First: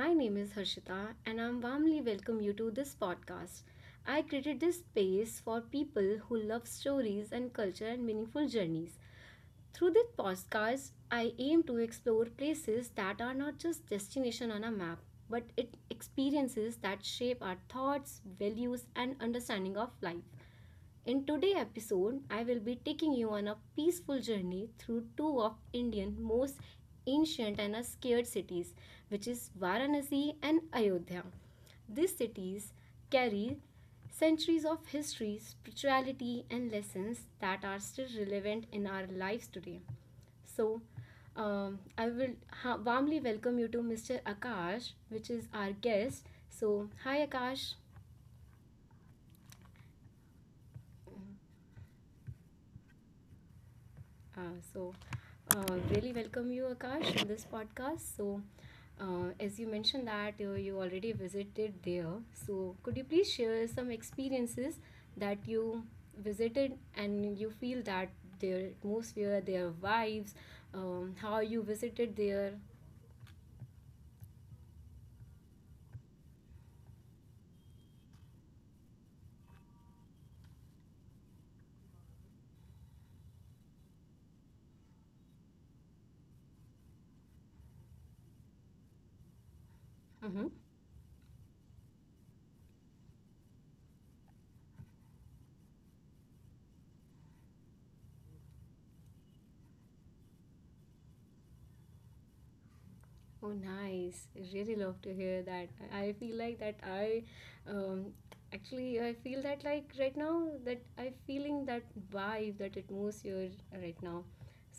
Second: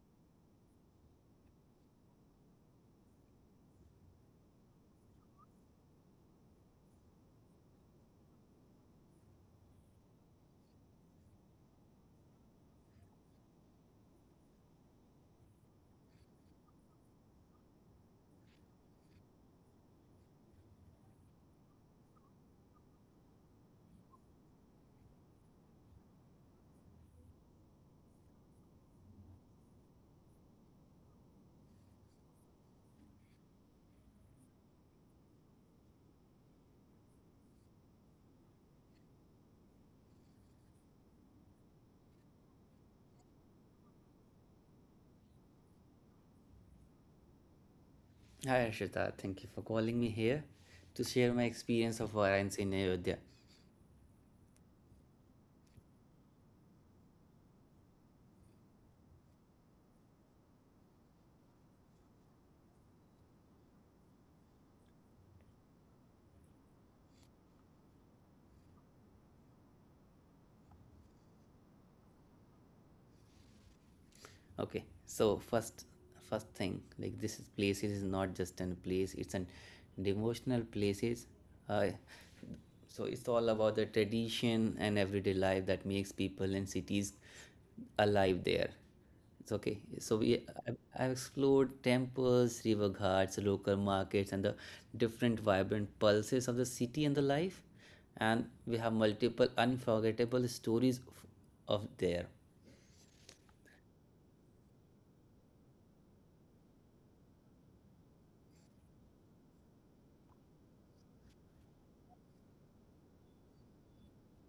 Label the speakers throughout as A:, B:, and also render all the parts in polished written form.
A: My name is Harshita and I'm warmly welcome you to this podcast. I created this space for people who love stories and culture and meaningful journeys. Through this podcast, I aim to explore places that are not just destination on a map, but it experiences that shape our thoughts, values and understanding of life. In today's episode, I will be taking you on a peaceful journey through two of India's most ancient and scared cities, which is Varanasi and Ayodhya. These cities carry centuries of history, spirituality, and lessons that are still relevant in our lives today. So, um, I will warmly welcome you to Mr. Akash, which is our guest. So, hi Akash.
B: Hi Arshita, thank you for calling me here to share my experience of Varanasi in Ayodhya.
A: Uh, so, Really welcome you, Akash, in this podcast. So, as you mentioned that you already visited there, so could you please share some experiences that you visited and you feel that their atmosphere, their vibes, how you visited there?
B: Okay, so first thing, like this is place is not just a place, it's an devotional places. Uh, so it's all about the tradition and everyday life that makes people and cities alive there. It's okay. So
A: Mm-hmm.
B: I- I've explored temples, river ghats, local markets, and the different vibrant pulses of the city and the life. And we have multiple unforgettable stories of there.
A: Oh, nice. I really love to hear that. I feel like that I um, actually I feel that like right now that I'm feeling that vibe, that atmosphere right now.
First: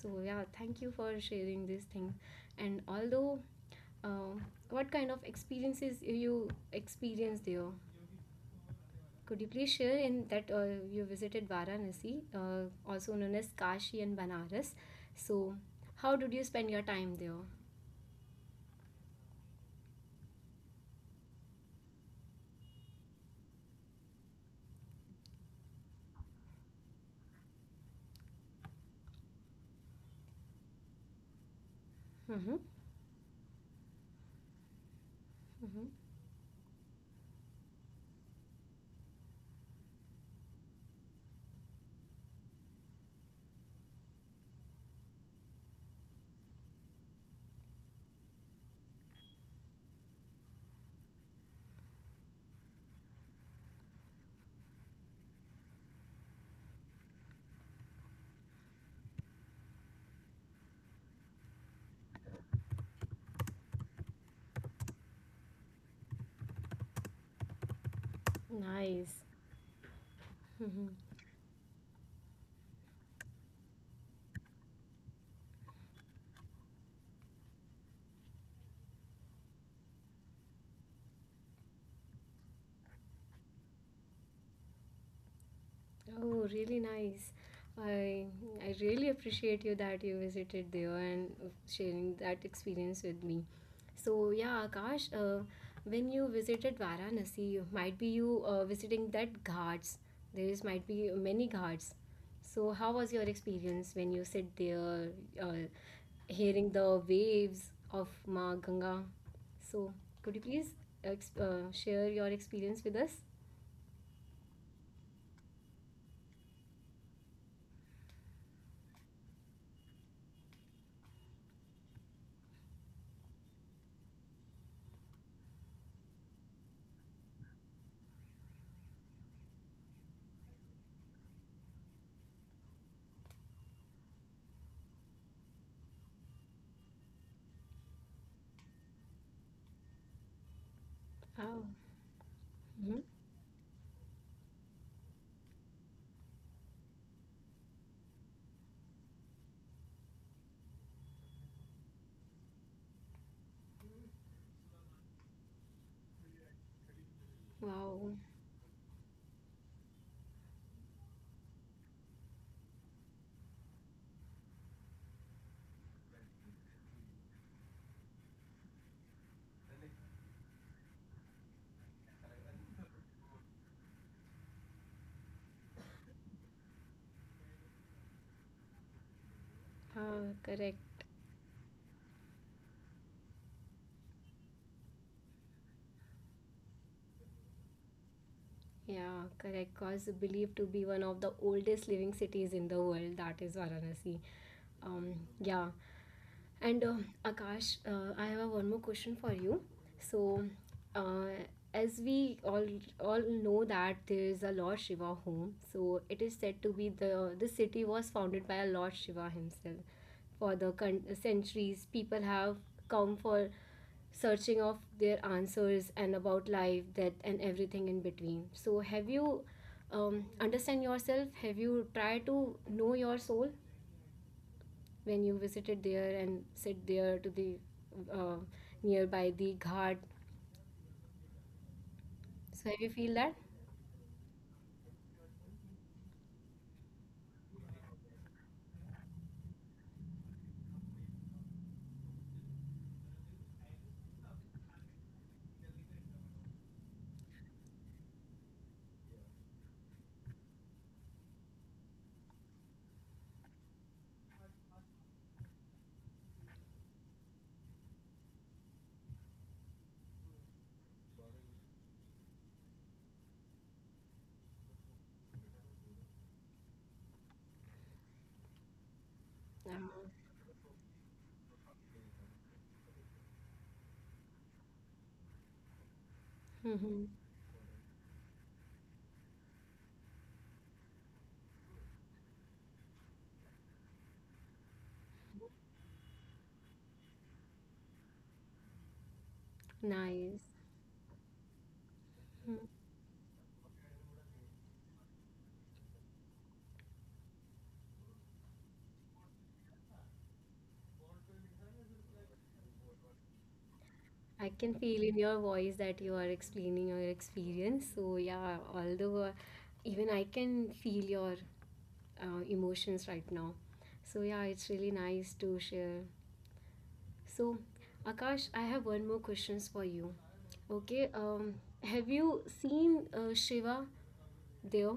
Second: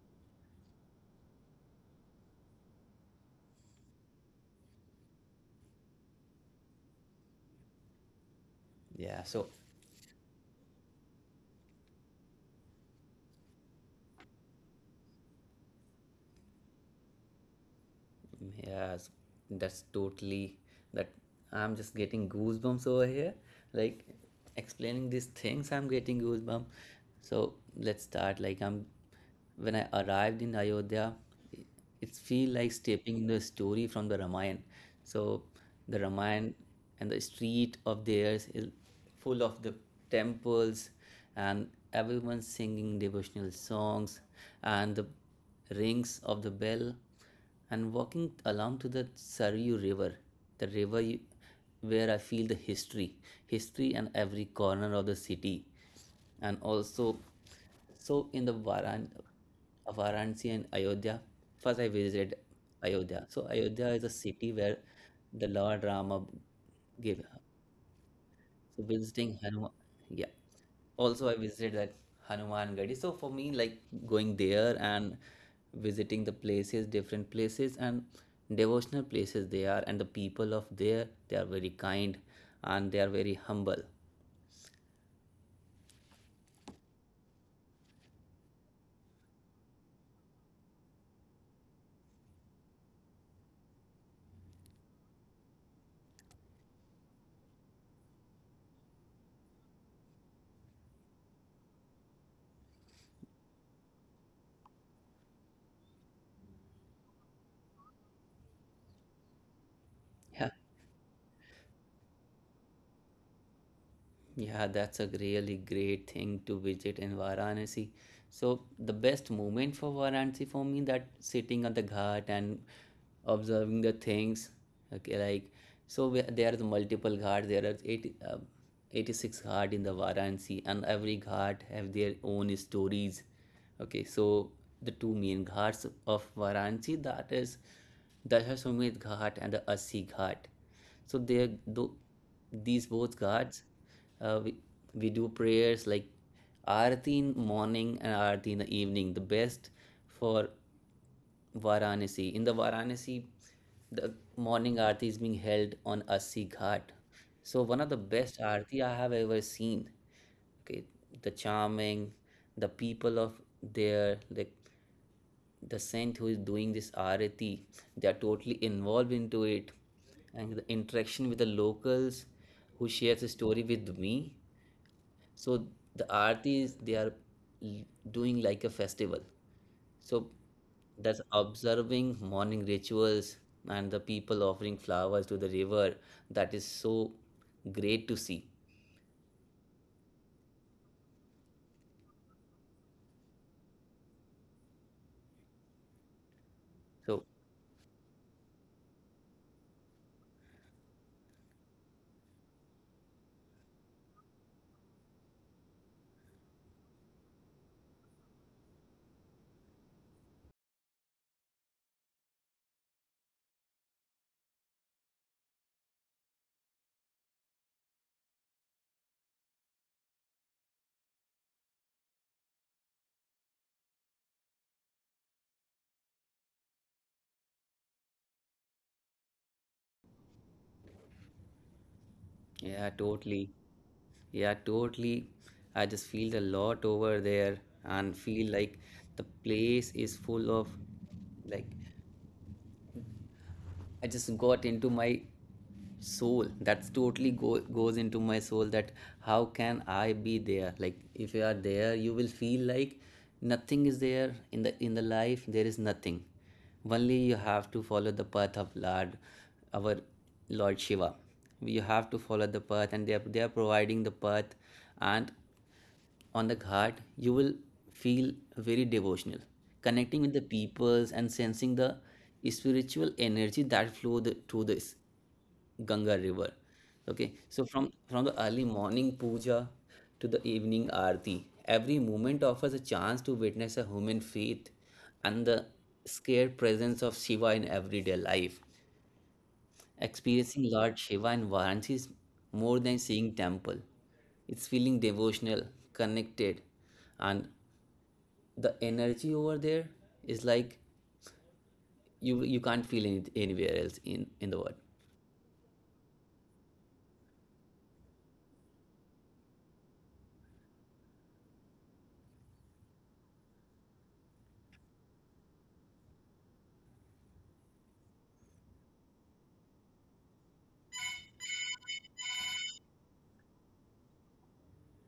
A: So yeah, thank you for sharing these things. And although, um, what kind of experiences you experienced there?
B: Yeah.
A: Could you
B: So,
A: please share in that you visited Varanasi, also known as Kashi and Banaras. So how did you spend your time there?
B: yes, that's totally that. I'm just getting goosebumps over here. Like explaining these things, I'm getting goosebumps. So let's start. Like, I'm when I arrived in Ayodhya, it
A: Mm-hmm.
B: it feel like stepping into a story from the Ramayana. So
A: Mm-hmm.
B: the Ramayana, and the street of theirs is full of the temples and everyone singing devotional songs and the rings of the bell and walking along to the Saryu River, the river you, where I feel the history and every corner of the city, and also so in the Varanasi and Ayodhya. First, I visited Ayodhya. So Ayodhya is a city where the Lord Rama gave, so
A: Nice.
B: visiting Hanuman, yeah.
A: Mhm.
B: Also, I visited that Hanuman Gadi. So for me, like going there and visiting the places, different places and devotional places they are, and the people of there, they are very kind and they are very humble.
A: Oh, really nice. I I really appreciate you that you visited there and sharing that experience with me. So yeah, Akash, when you visited Varanasi, might be you visiting that ghats. There is might be many ghats. So how was your experience when you sit there, uh, hearing the waves of Ma Ganga? So
B: Yeah,
A: could you please ex share your experience with
B: yeah, that's a really great thing to visit in Varanasi. So the best moment for Varanasi for me that sitting on the ghat and observing the things, okay, like. There are multiple ghats. There are 86 ghats in the Varanasi, and every ghat have their own stories. Okay, so the two main ghats of Varanasi that is Dashashwamedh Ghat and the Assi Ghat. So there,
A: us?
B: though, these both
A: Hmm.
B: ghats, uh, we, we do prayers like Aarti in morning and Aarti in the evening. The best for Varanasi. In the Varanasi, the morning aarti is being held on Assi Ghat. So one of the
A: Wow.
B: best aarti I have ever seen. Okay, the charming, the people of there, like the saint who is doing this aarti, they are totally involved into it, and the interaction with the locals, who shares a story with me. So the aarti is they are l- doing like a festival. So
A: Uh,
B: that's
A: correct.
B: observing morning rituals and the people offering flowers to the river. That is so great to see.
A: Yeah, correct. Cause believed to be one of the oldest living cities in the world, that is Varanasi. Um, yeah. And
B: So
A: Akash, I have a one more question for you. So, uh, as we all know that there is a Lord Shiva home, so it is said to be the city was founded by a Lord Shiva himself. For the centuries, people have come for searching of their answers and about life, death, and everything in between. So, have you understand yourself? Have you tried to know your soul when you visited there and sit there to the uh, nearby the ghat?
B: yeah,
A: So you feel
B: totally.
A: that?
B: Yeah, totally. I just feel a lot over there and feel like the place is full of, like, I just got into my soul. That's totally goes into my soul. That how can I be there, like, if you are there you will feel like nothing is there in the life, there is nothing. Only you have to follow the path of lord, our Lord Shiva. You have to follow the path, and they are providing the path, and on the ghat, you will feel very devotional,
A: Uh,
B: connecting with the peoples and sensing the spiritual energy that flow through this Ganga river. Okay,
A: mhm.
B: so from the early morning puja to the evening aarti, every moment offers a chance to witness a human faith and the scare presence of Shiva in everyday life. Experiencing
A: Nice.
B: Lord Shiva in Varanasi is more
A: Mm.
B: than seeing temple. It's feeling devotional, connected, and the energy over there is like you can't feel anywhere else in
A: I
B: in the
A: can
B: world.
A: feel in your voice that you are explaining your experience. So yeah, although even I can feel your emotions right now. So yeah, it's really nice to share. So Akash, I have one more questions for you. Okay, have you seen Shiva there?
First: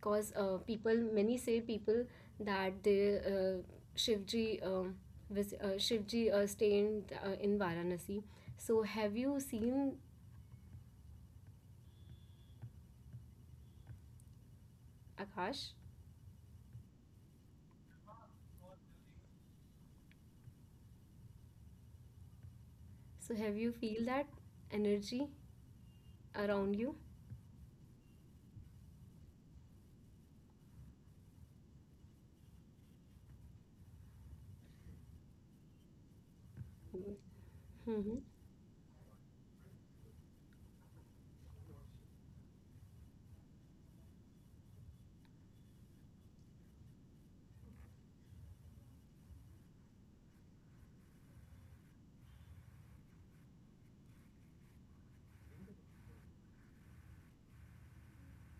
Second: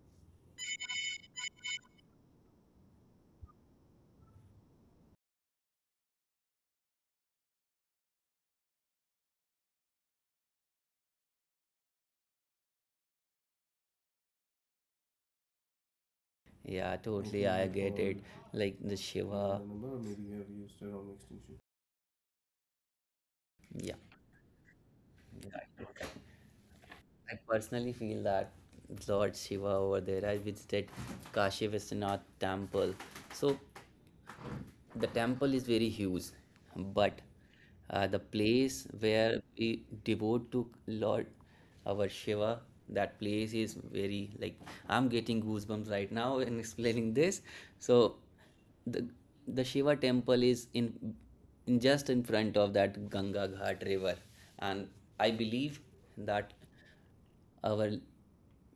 A: Cause people, many say people that they Shivji Shivji stay in Varanasi. So have you seen Akash?
B: Yeah, totally, I get it, like the Shiva,
A: So have you
B: yeah.
A: feel that energy around you?
B: I personally feel that Lord Shiva over there. I visited Kashi Vishwanath Temple. So the temple is very huge, but the
A: Mm-hmm.
B: place where we devote to lord, our Shiva, that place is very, like, I'm getting goosebumps right now in explaining this. So the Shiva temple is in just in front of that Ganga Ghat river, and I believe that our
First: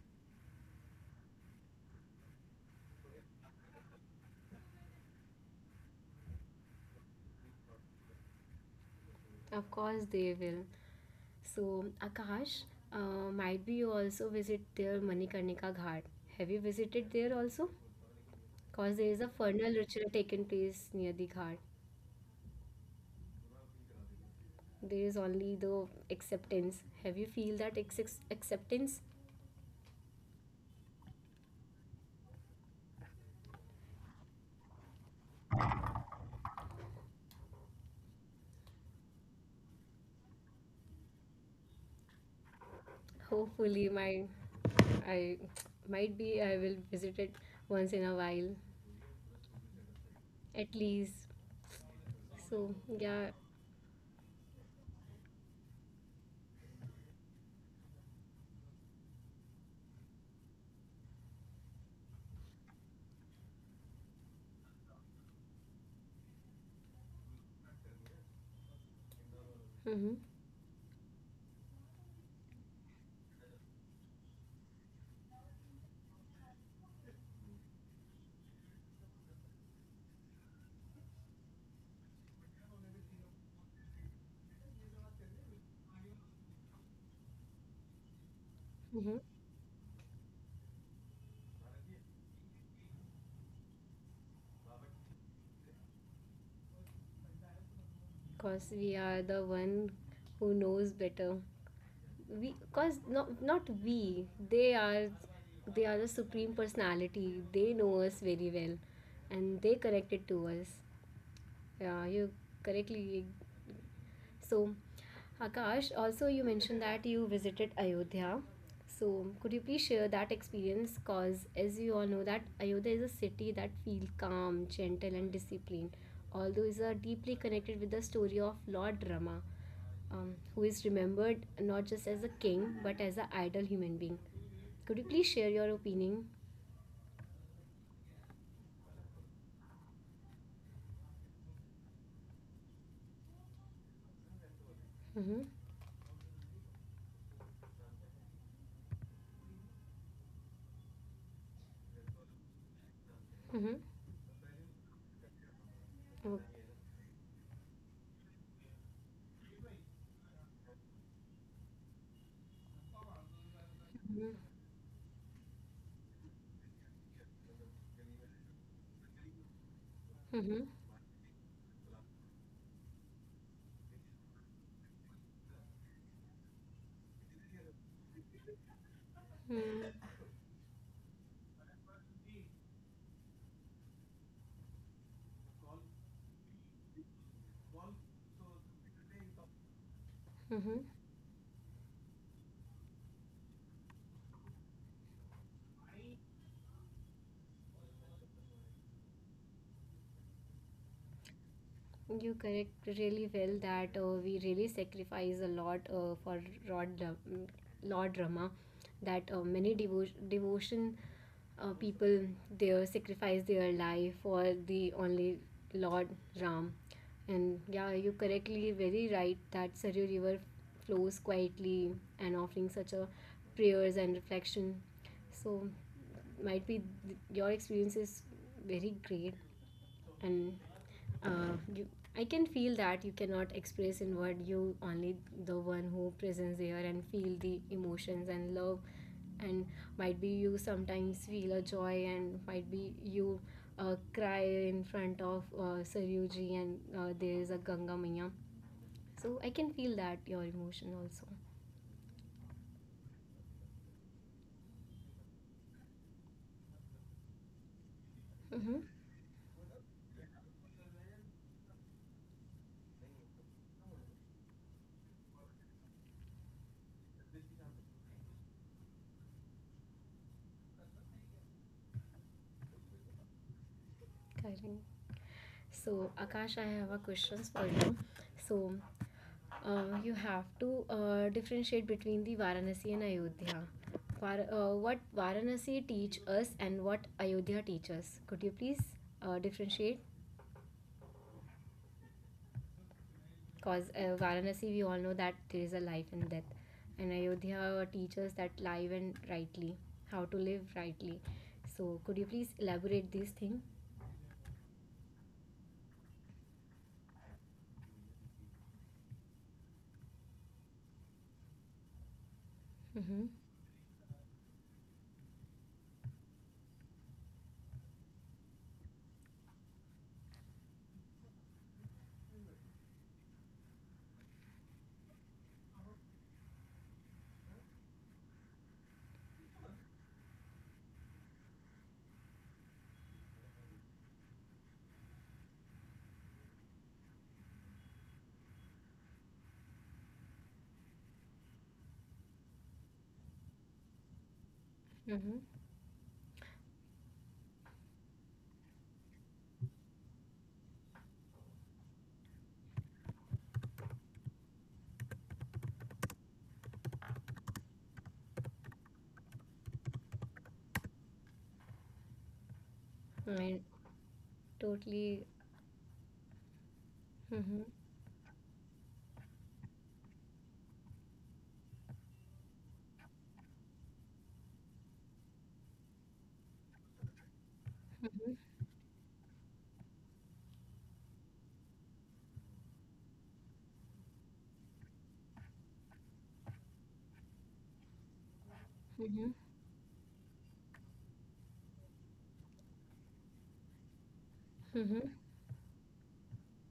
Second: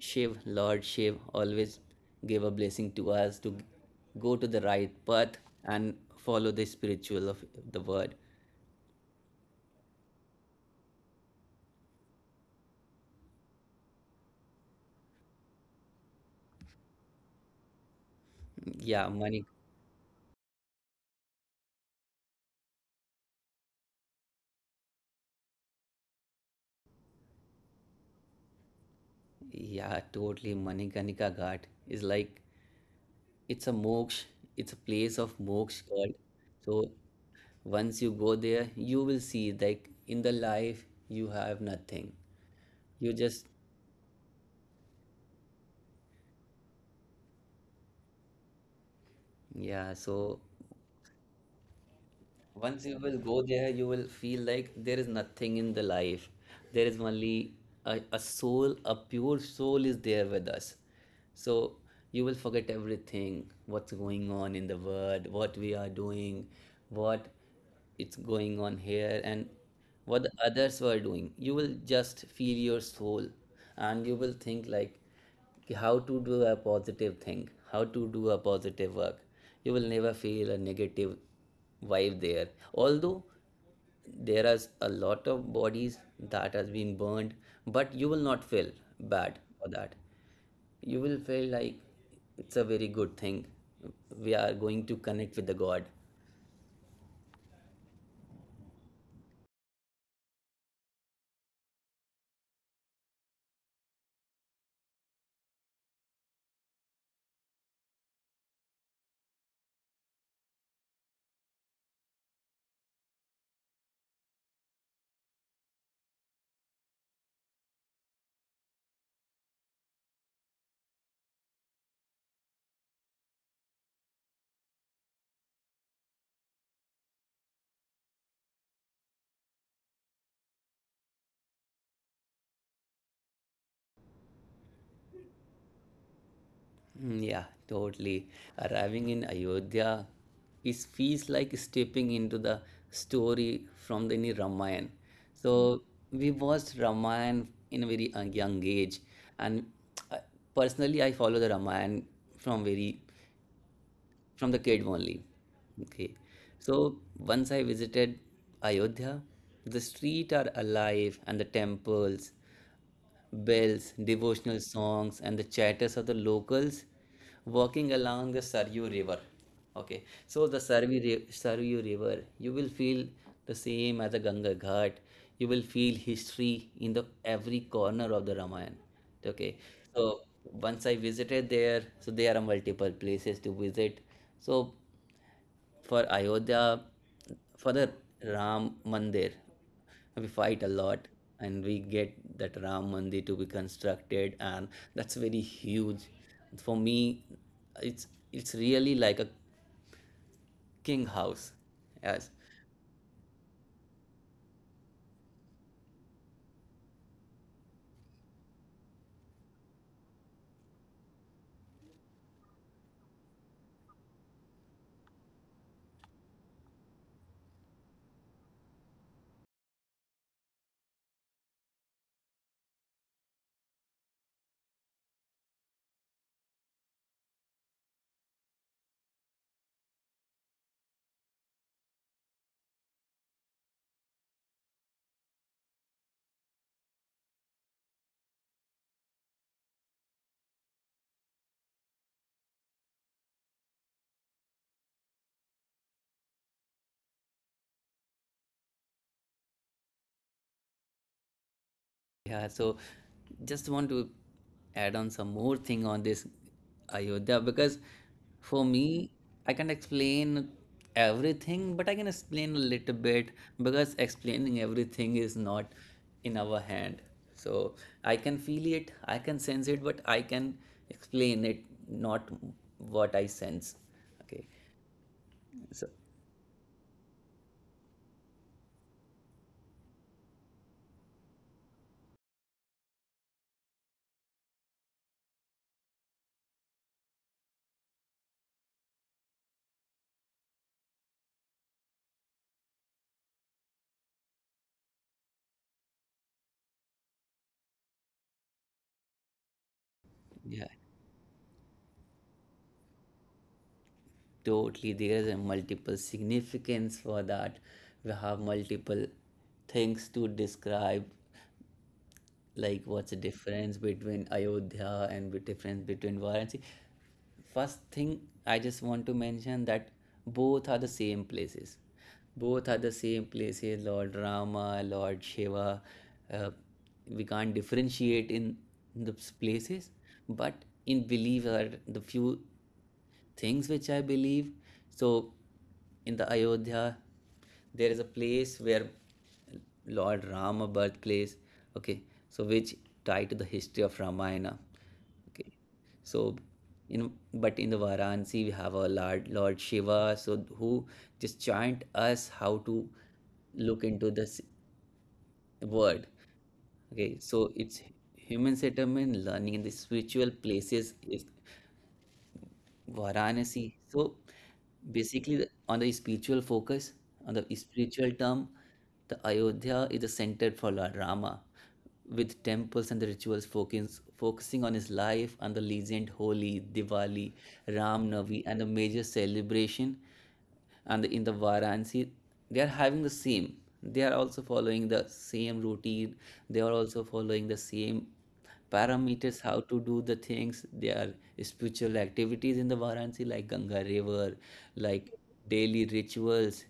B: Shiv Lord Shiv always gave a blessing to us to go to the right path and follow the spiritual of the word.
A: Of course they will. So Akash, might be you also visit their Manikarnika Ghat. Have you visited there also? Cause there is a
B: Yeah, Mani.
A: funeral ritual taken place near the ghat. There is only the acceptance, have you feel that acceptance?
B: Yeah, totally. Manikanika Ghat is, like, it's a moksh, it's a place of moksh, called. So once you go there, you will see, like, in the life you have nothing. You
A: Hopefully
B: just.
A: my, I might be I will visit it once in a while,
B: Yeah, so
A: at least. So
B: once you will
A: yeah.
B: go there, you will feel like there is nothing in the life. There is only a soul, a pure soul is there with us. So you will forget everything, what's going on in the world, what we are doing, what it's going on
A: Mm-hmm.
B: here, and what the others were doing. You will just feel your soul, and you will think like, "Ki, how to do a positive thing, how to do a positive work. You will never feel a negative vibe there. Although there is a lot of bodies that has been burned, but you
A: Mm-hmm.
B: will not feel bad for that. You will feel like it's a very good thing. We are going to connect with the god."
A: Cause we are the one who knows better, we cause not we, they are, they are the supreme personality, they know us very well and they connected to us. Yeah, you correctly. So, Akash, also you mentioned that you visited Ayodhya. So, could you please share that experience? Cause as you all know that Ayodhya is a city that feels calm, gentle, and disciplined. Although is a deeply connected with the story of Lord Rama, who is remembered not just as a king but as an ideal human being. Could you please share your opinion?
B: Mm. Yeah, totally. Arriving in Ayodhya is feels like stepping into the story from the any Ramayana.
A: Mm-hmm.
B: So we watched Ramayana in a very young age, and uh, personally, I follow the Ramayana from very
A: Mm-hmm.
B: from the kid only. Okay,
A: Okay.
B: so once I visited Ayodhya, the streets are alive, and the temples, bells,
A: Mm-hmm.
B: devotional songs, and the chatters of the locals walking along the Saryu River. Okay, so
A: Mm-hmm.
B: the Saryu River, you will feel the same as the Ganga Ghat. You will feel history in the every corner of the Ramayana. Okay,
A: Mm-hmm.
B: so once I visited there, so there are multiple places to visit. So for Ayodhya, for the Ram Mandir, we fight a
A: Mm-hmm.
B: lot and we get that Ram Mandir to be constructed, and that's very huge. For me, it's it's really like a king house.
A: You
B: Yes.
A: correct really well that we really sacrifice a lot for Lord, Ra- mm, Lord Rama. That many devotion people there sacrifice their life for the only Lord Ram. And yeah, you correctly very right that Saryu River flows quietly and offering such a prayers and reflection. So might be your experience is very great and you, I can feel that you cannot express in word, you only the one who presents there and feel the emotions and love, and might be you sometimes feel a joy and might be you cry in front of Saryuji and there is a Ganga Maya. So I can feel that your emotion also.
B: Yeah, so just want to add on some more thing on this Ayodhya, because for
A: Hmm.
B: me, I can't explain everything, but I can explain a little bit, because explaining everything is not in our hand. So I can feel it, I can sense it, but I can explain it, not what I sense. Okay,
A: Correct.
B: so
A: So, Akash, I have a questions for you. So, you have to differentiate between the Varanasi and Ayodhya. What Varanasi teach us and what Ayodhya teaches. Could you please differentiate? Cause Varanasi, we all know that there is a life and death, and Ayodhya teaches that life and rightly, how to live
B: yeah.
A: rightly. So, could you please elaborate this thing?
B: Totally, there is a multiple significance for that. We have multiple things to describe, like what's the
A: Mm-hmm.
B: difference between Ayodhya and the difference between Varanasi. First thing, I just want to mention that both are the same places. Both are the same places, Lord Rama, Lord Shiva. Uh, we can't differentiate in the places, but in belief are the few things which I believe. So, in the Ayodhya, there is a place where Lord Rama birthplace. Okay, so which tie to the history of Ramayana.
A: Mm-hmm.
B: Okay, so in but in the Varanasi we have a Lord Shiva, so who just chant us how to look into this word. Okay, so it's human settlement learning in the spiritual places is
A: I
B: Varanasi. So
A: totally.
B: basically, on the spiritual focus, on
A: Mm-hmm.
B: the spiritual term, the Ayodhya is the center for Lord Rama, with temples and the rituals focusing on his life and the legend, Holi, Diwali, Ram Navi, and the major celebration. And in the Varanasi, they are having the same. They are also following the same routine. They are also following the same
A: Mm-hmm.
B: parameters how to do the things. There are spiritual activities in the Varanasi like Ganga River,
A: Mm-hmm. Mm-hmm.
B: like daily rituals.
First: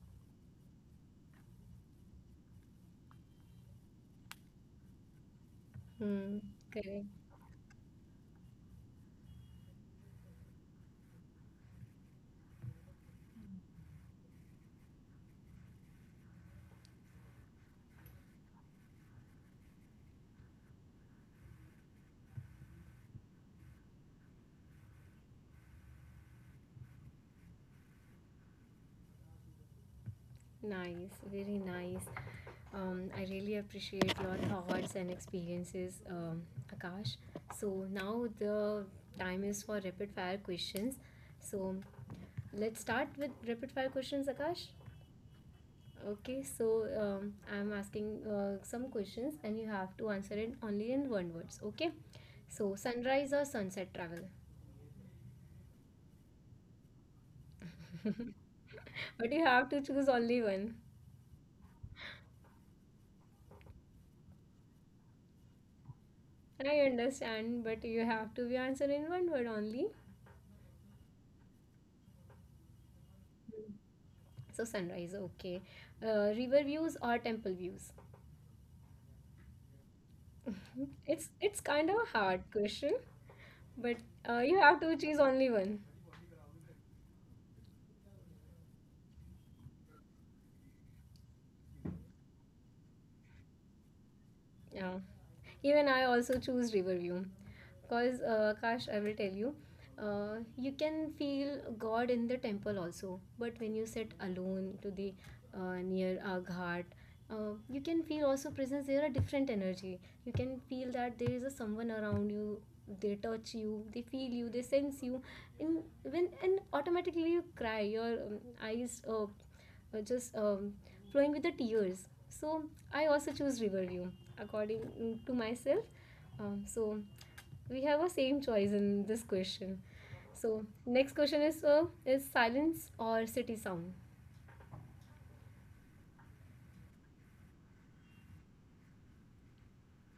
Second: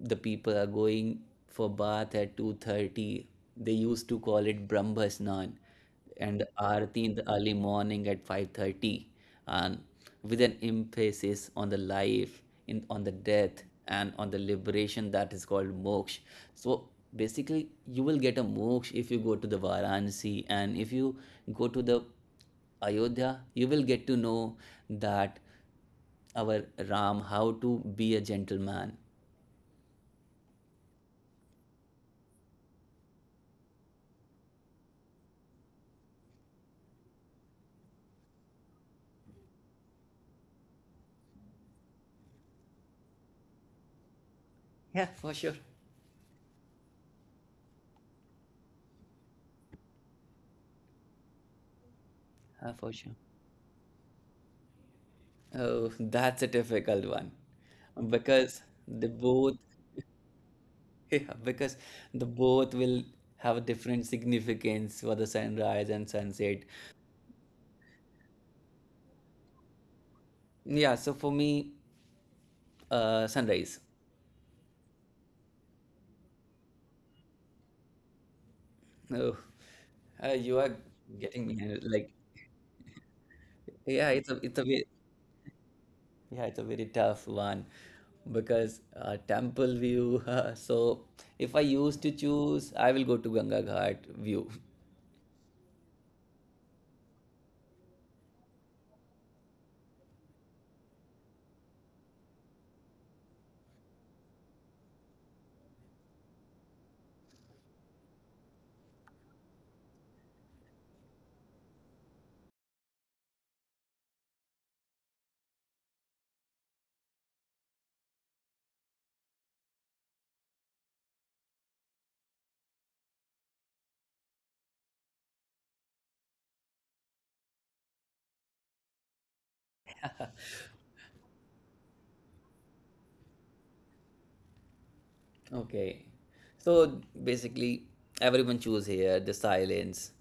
B: The people are going for bath at 2:30, they used to call it Brahmasnan,
A: Mm,
B: and aarti
A: correct.
B: in the early morning at 5:30, and with an emphasis on the life in, on the death and on the liberation that is called moksha. So basically, you will get a moksha if you go to the Varanasi, and if you go to the Ayodhya, you will get to know that our Ram how to be a gentleman.
A: Nice. Very nice. I really appreciate your thoughts and experiences, Akash. So now the time is for rapid fire questions. So let's start with rapid fire questions, Akash.
B: Yeah, for sure.
A: Okay, so I'm asking some questions and you have to answer it only in one words. Okay,
B: Yeah,
A: so
B: for sure.
A: sunrise or sunset travel?
B: Oh, that's a difficult one, because the
A: But you
B: both.
A: have to choose only one.
B: Yeah, because the both will have different significance for the sunrise and
A: I
B: sunset.
A: understand, but you have to be answered in one word only.
B: Yeah, so for me, sunrise.
A: So sunrise, okay. River views or temple views?
B: Oh, you are
A: It's
B: getting me
A: kind of
B: handled.
A: a
B: Like,
A: hard question, but
B: yeah,
A: you have
B: it's a
A: to
B: very,
A: choose only one.
B: yeah, it's a very tough one because Temple View. So if I used to choose, I will go to Ganga Ghat View.
A: Yeah. Even I also choose Riverview. Because, Kash, I will tell you, you can feel God in the temple also. But when you sit alone to the near our ghat, you can feel also presence. There are different energy. You can feel that there is a someone around you. They touch you. They feel you. They sense you. And when and automatically you cry. Your eyes. Just flowing with the tears. So I also choose Riverview according to myself. So we have a same choice in this question. So next question is silence or city sound?
B: Okay. So basically, everyone choose here the silence,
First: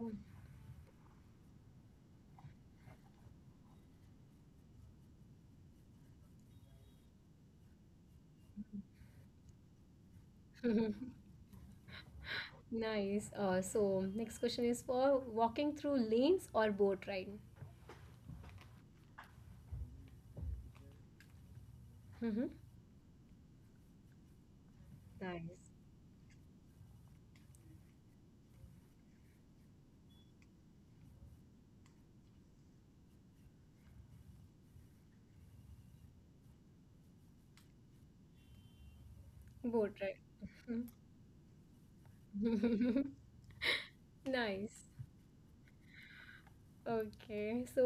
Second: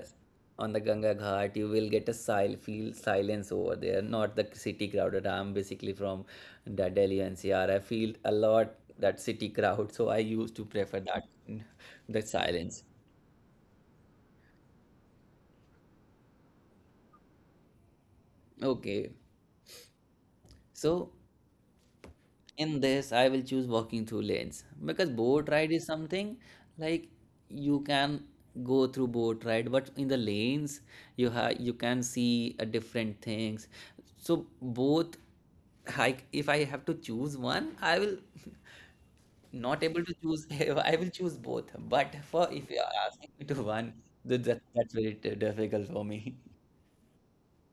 A: Oh.
B: on the Ganga Ghat you will get a sil feel silence over there, not the city crowded. I'm basically from the Delhi NCR. I feel a lot that city crowd, so I used to prefer that the silence.
A: Nice. So next question is for walking through lanes or boat ride.
B: Okay. So
A: Mm-hmm.
B: in this, I will choose walking through lanes, because boat ride
A: Nice.
B: is something like you can go through boat ride, but in the lanes you have, you can see different things. So both, like if I have to choose one, I will
A: Boat
B: not able
A: ride.
B: to choose. I will choose both. But for if you are asking me to one, th- that
A: Nice.
B: that's very difficult for me.
A: Okay, so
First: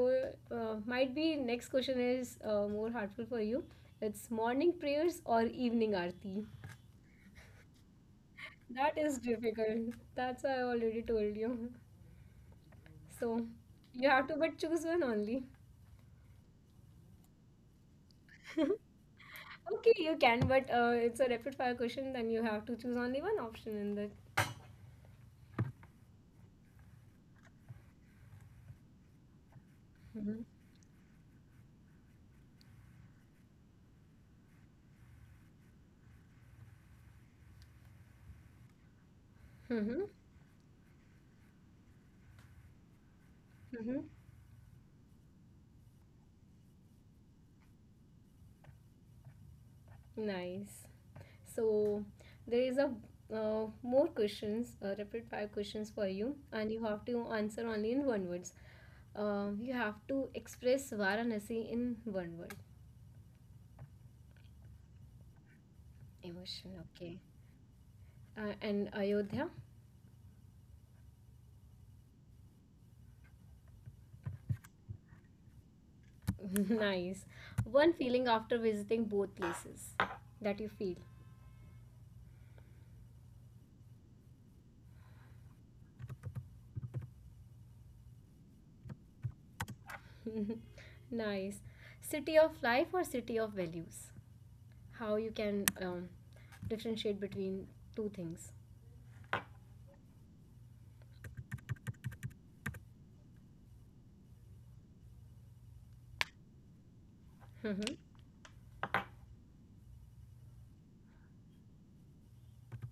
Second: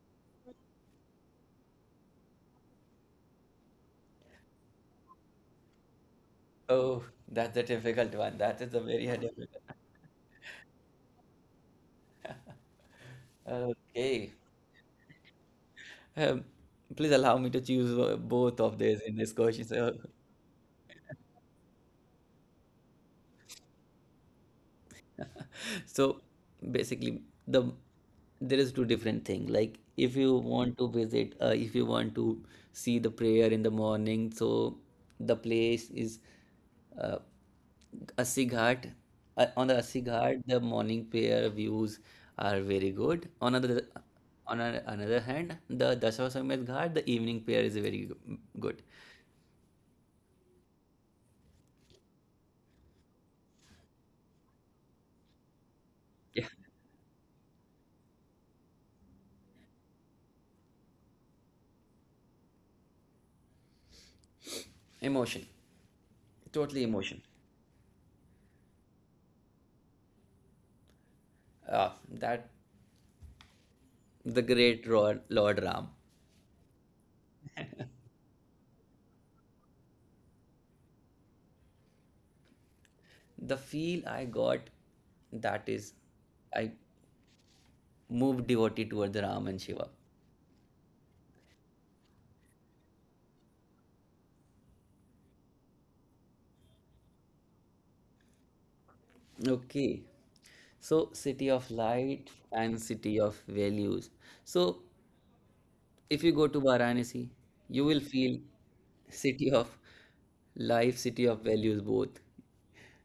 A: might be next question is more heartful for you. It's morning prayers or evening aarti.
B: Oh, that's a difficult one. That is a
A: That
B: very
A: is
B: difficult.
A: difficult. That's why I already told you. So you have
B: Okay.
A: to but choose one only.
B: Um, Please allow me to choose both of these in this question.
A: Okay,
B: So,
A: you can, but it's a rapid fire question, then you have to choose only one option in that.
B: so basically, the there is two different thing. Like if you
A: Mm-hmm.
B: want to visit, if you want to see the prayer in the morning, so the place is uh, Assi Ghat. On the
A: Mm-hmm.
B: Assi Ghat, the morning prayer views are very good. On another,
A: Mm-hmm.
B: on another hand, the Dashawashamedh Ghat, the evening prayer is very good.
A: Nice. So there is a more questions, rapid fire questions for you,
B: Yeah,
A: and you have to answer only in one word. You have to express Varanasi in one word.
B: emotion.
A: Emotion,
B: Totally
A: okay.
B: emotion.
A: And Ayodhya?
B: That the great Lord, Lord Ram.
A: Nice. One feeling after visiting both places that you feel.
B: The feel I got, that is, I moved devotee toward the Ram and Shiva.
A: Nice. City of life or city of values? How you can differentiate between two things.
B: Okay. So city of light and city of values. So if you go to Varanasi, you will feel city of life, city of values both.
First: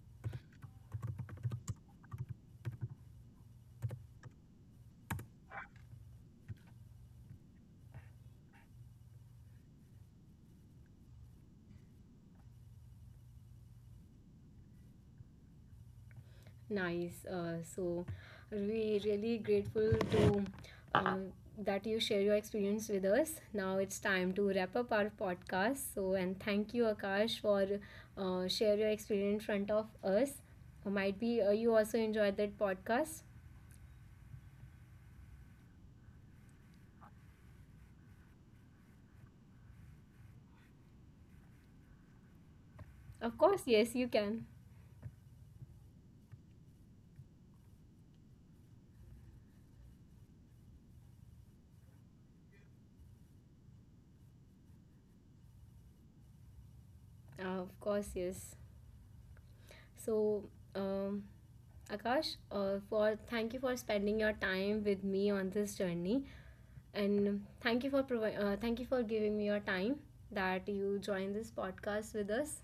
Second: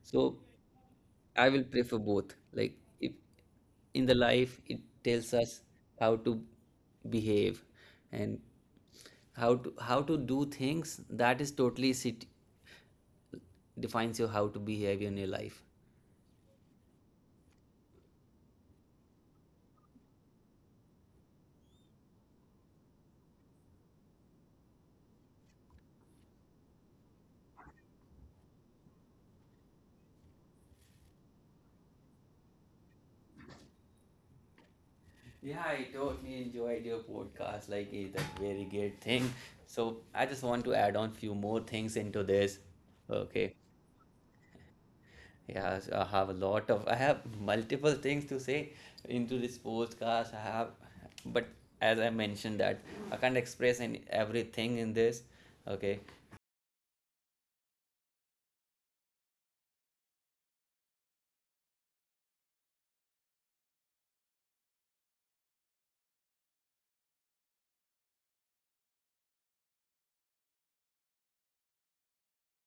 B: So I will prefer both. Like if in the life it tells us how to behave and how to do things, that is totally sit defines your how to behave in your life.
A: Nice. So we really grateful to um, that you share your experience with us. Now it's time to wrap up our podcast. So and thank you, Akash, for share your experience in front of us. Might be you also enjoyed that podcast.
B: Yeah, I totally enjoyed your podcast. Like it's a very great thing. So I just want to add on few more things into this.
A: Of
B: Okay.
A: course, yes, you can.
B: Yes, I have a lot of. I have multiple things to say into this podcast. I have, but as I mentioned that I can't express any everything in this. Okay.
A: Of course, yes. So. Um, Akash, for thank you for spending your time with me on this journey. And thank you for thank you for giving me your time that you joined this podcast with us.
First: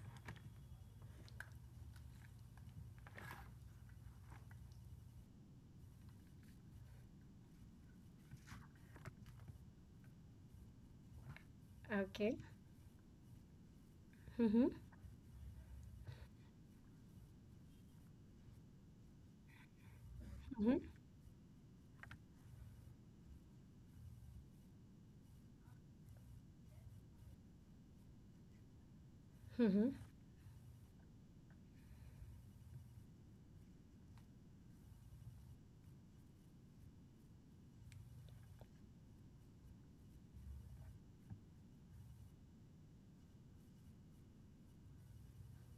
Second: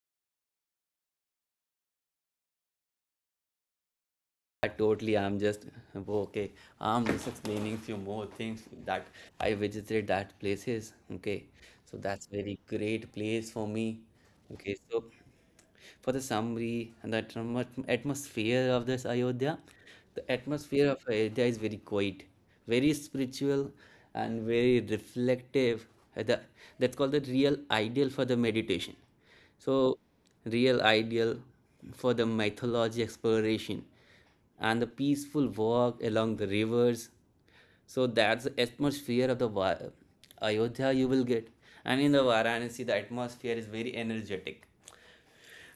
B: Totally. I'm just okay. I'm just explaining few more things that I visited that places. Okay, so that's
A: Okay.
B: very great place for me.
A: Mm-hmm.
B: Okay, so for the summary and the atmosphere of this Ayodhya, the
A: Mm-hmm.
B: atmosphere of Ayodhya is very quiet, very spiritual, and very reflective. Uh, The, that's called the real ideal for the meditation.
A: Mm-hmm.
B: So, real ideal for the mythology exploration and the peaceful walk along the rivers. So that's the atmosphere of the Ayodhya you will get. And in the Varanasi, the atmosphere is very energetic,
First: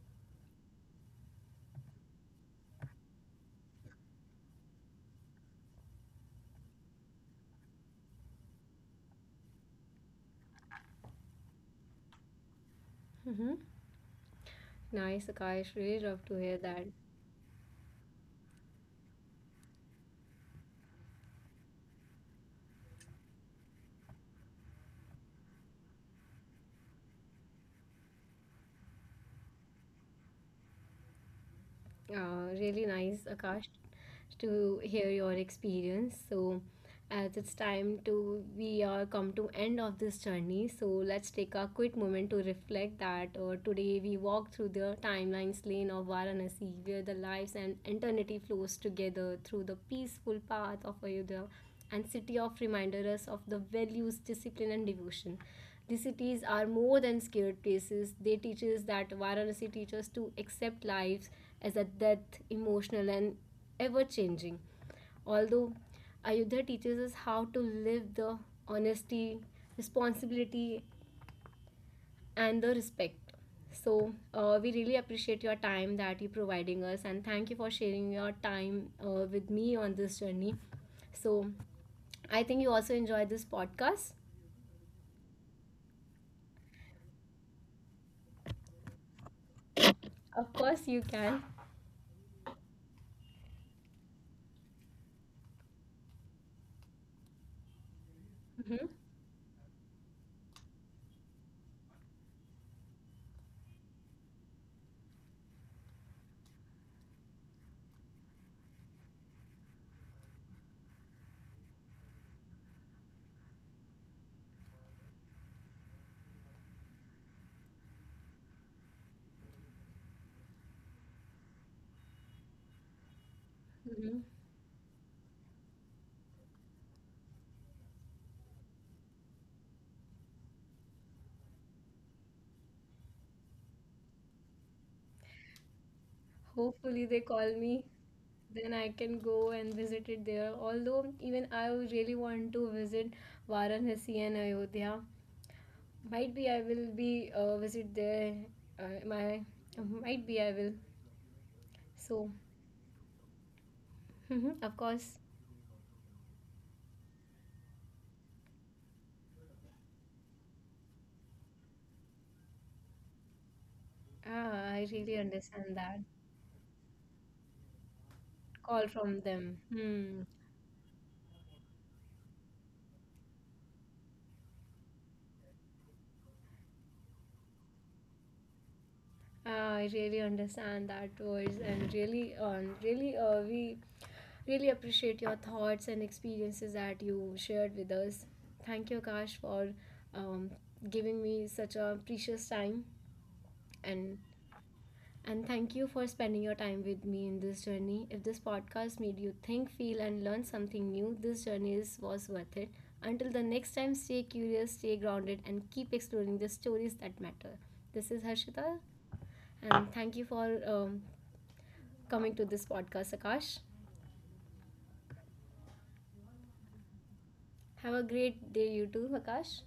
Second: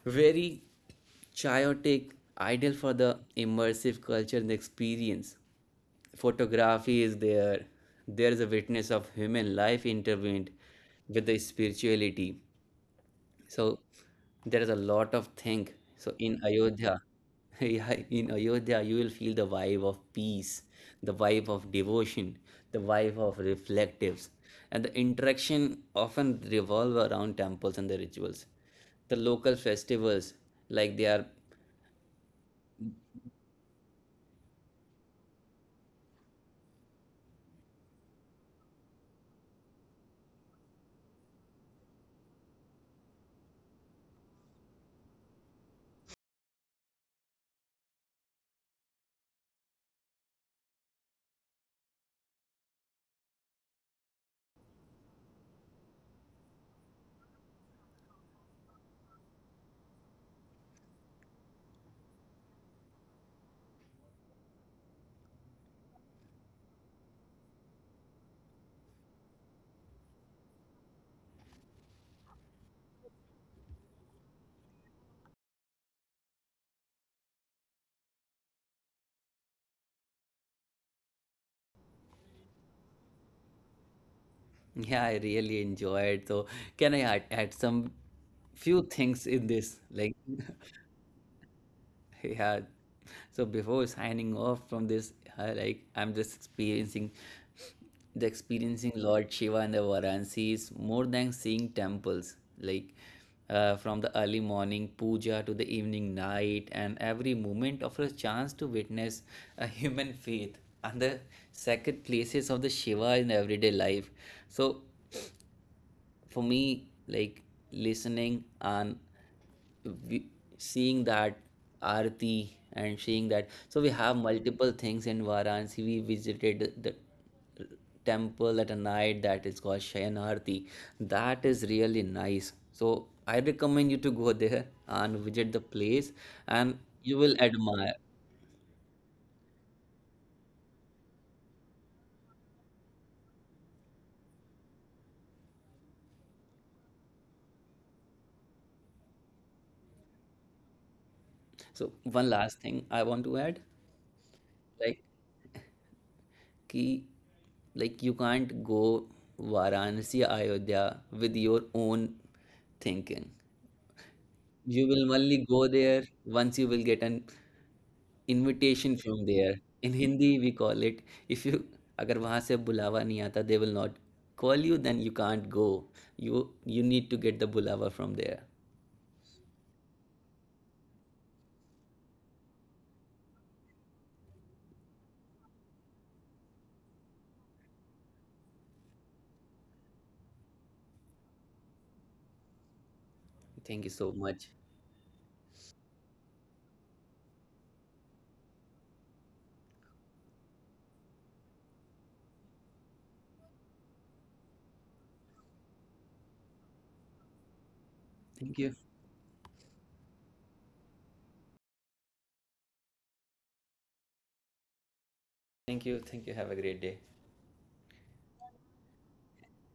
B: very chaotic, ideal for the immersive culture and experience. Photography is there. There is a witness of human life intervened with the spirituality.
A: Mm-hmm.
B: So there is a lot of
A: Nice,
B: thing.
A: Akash.
B: So
A: Really love
B: in
A: to hear
B: Ayodhya,
A: that.
B: yeah, in Ayodhya, you will feel the vibe of peace, the vibe of devotion, the vibe of reflectives, and the interaction often revolve around temples and the rituals. The local festivals, like they are,
A: Really nice, Akash, to hear your experience. So as it's time to we are come to end of this journey, so let's take a quick moment to reflect that today we walked through the timelines lane of Varanasi where the lives and eternity flows together through the peaceful path of Ayodhya and city of reminder us of the values, discipline and devotion. These cities are more than scared places. They teach us that Varanasi teaches to accept lives as a death, emotional and ever changing. Although Ayodhya teaches us how to live the honesty, responsibility, and the respect. So, we really appreciate your time that you're providing us, and thank you for sharing your time with me on this journey. So, I think you also enjoyed this podcast.
B: yeah, I really enjoyed. So can I add some few things in this? Like
A: Of course, you can.
B: yeah, so before signing off from this, like I'm just experiencing the
A: Hmm.
B: experiencing Lord Shiva, and the Varanasi is more than seeing temples. Like from the early morning puja to the evening night, and every moment offers chance to witness a human faith and the sacred places of the Shiva in everyday life. So for me, like listening and we, seeing that Aarti and seeing that. So we
A: Hmm.
B: have multiple things in Varanasi. We visited the temple at a night, that is called Shayan Aarti. That is really nice. So I recommend you to go there and visit the place,
A: Hopefully, they
B: and
A: call
B: you will
A: me.
B: admire.
A: Then I can go and visit it there. Although, even I really want to visit Varanasi and Ayodhya. Might be I will be visit there. My might be I will.
B: So
A: So,
B: one last thing I want to add,
A: of
B: like
A: course.
B: ki, like you can't go Varanasi Ayodhya with your own thinking.
A: Ah, I
B: You will
A: really
B: only go
A: understand that
B: there once you will get an
A: call
B: invitation
A: from
B: from
A: them.
B: there. In
A: Hmm.
B: Hindi, we call it, if you अगर वहाँ से बुलावा नहीं आता they will not call you, then you can't go. You need to get the bulava from there.
A: I really understand that words and really we really appreciate your thoughts and experiences that you shared with us. Thank you, Akash, for um, giving me such a precious time
B: Thank you so
A: and
B: much.
A: and thank you for spending your time with me in this journey. If this podcast made you think, feel, and learn something new, this journey is, was worth it. Until the next time, stay curious, stay grounded, and keep exploring the stories that matter. This is
B: Thank you.
A: Harshita and thank you for coming to this podcast, Akash.
B: Thank you. Thank you. Have a great day.
A: Have a great day, you too, Akash.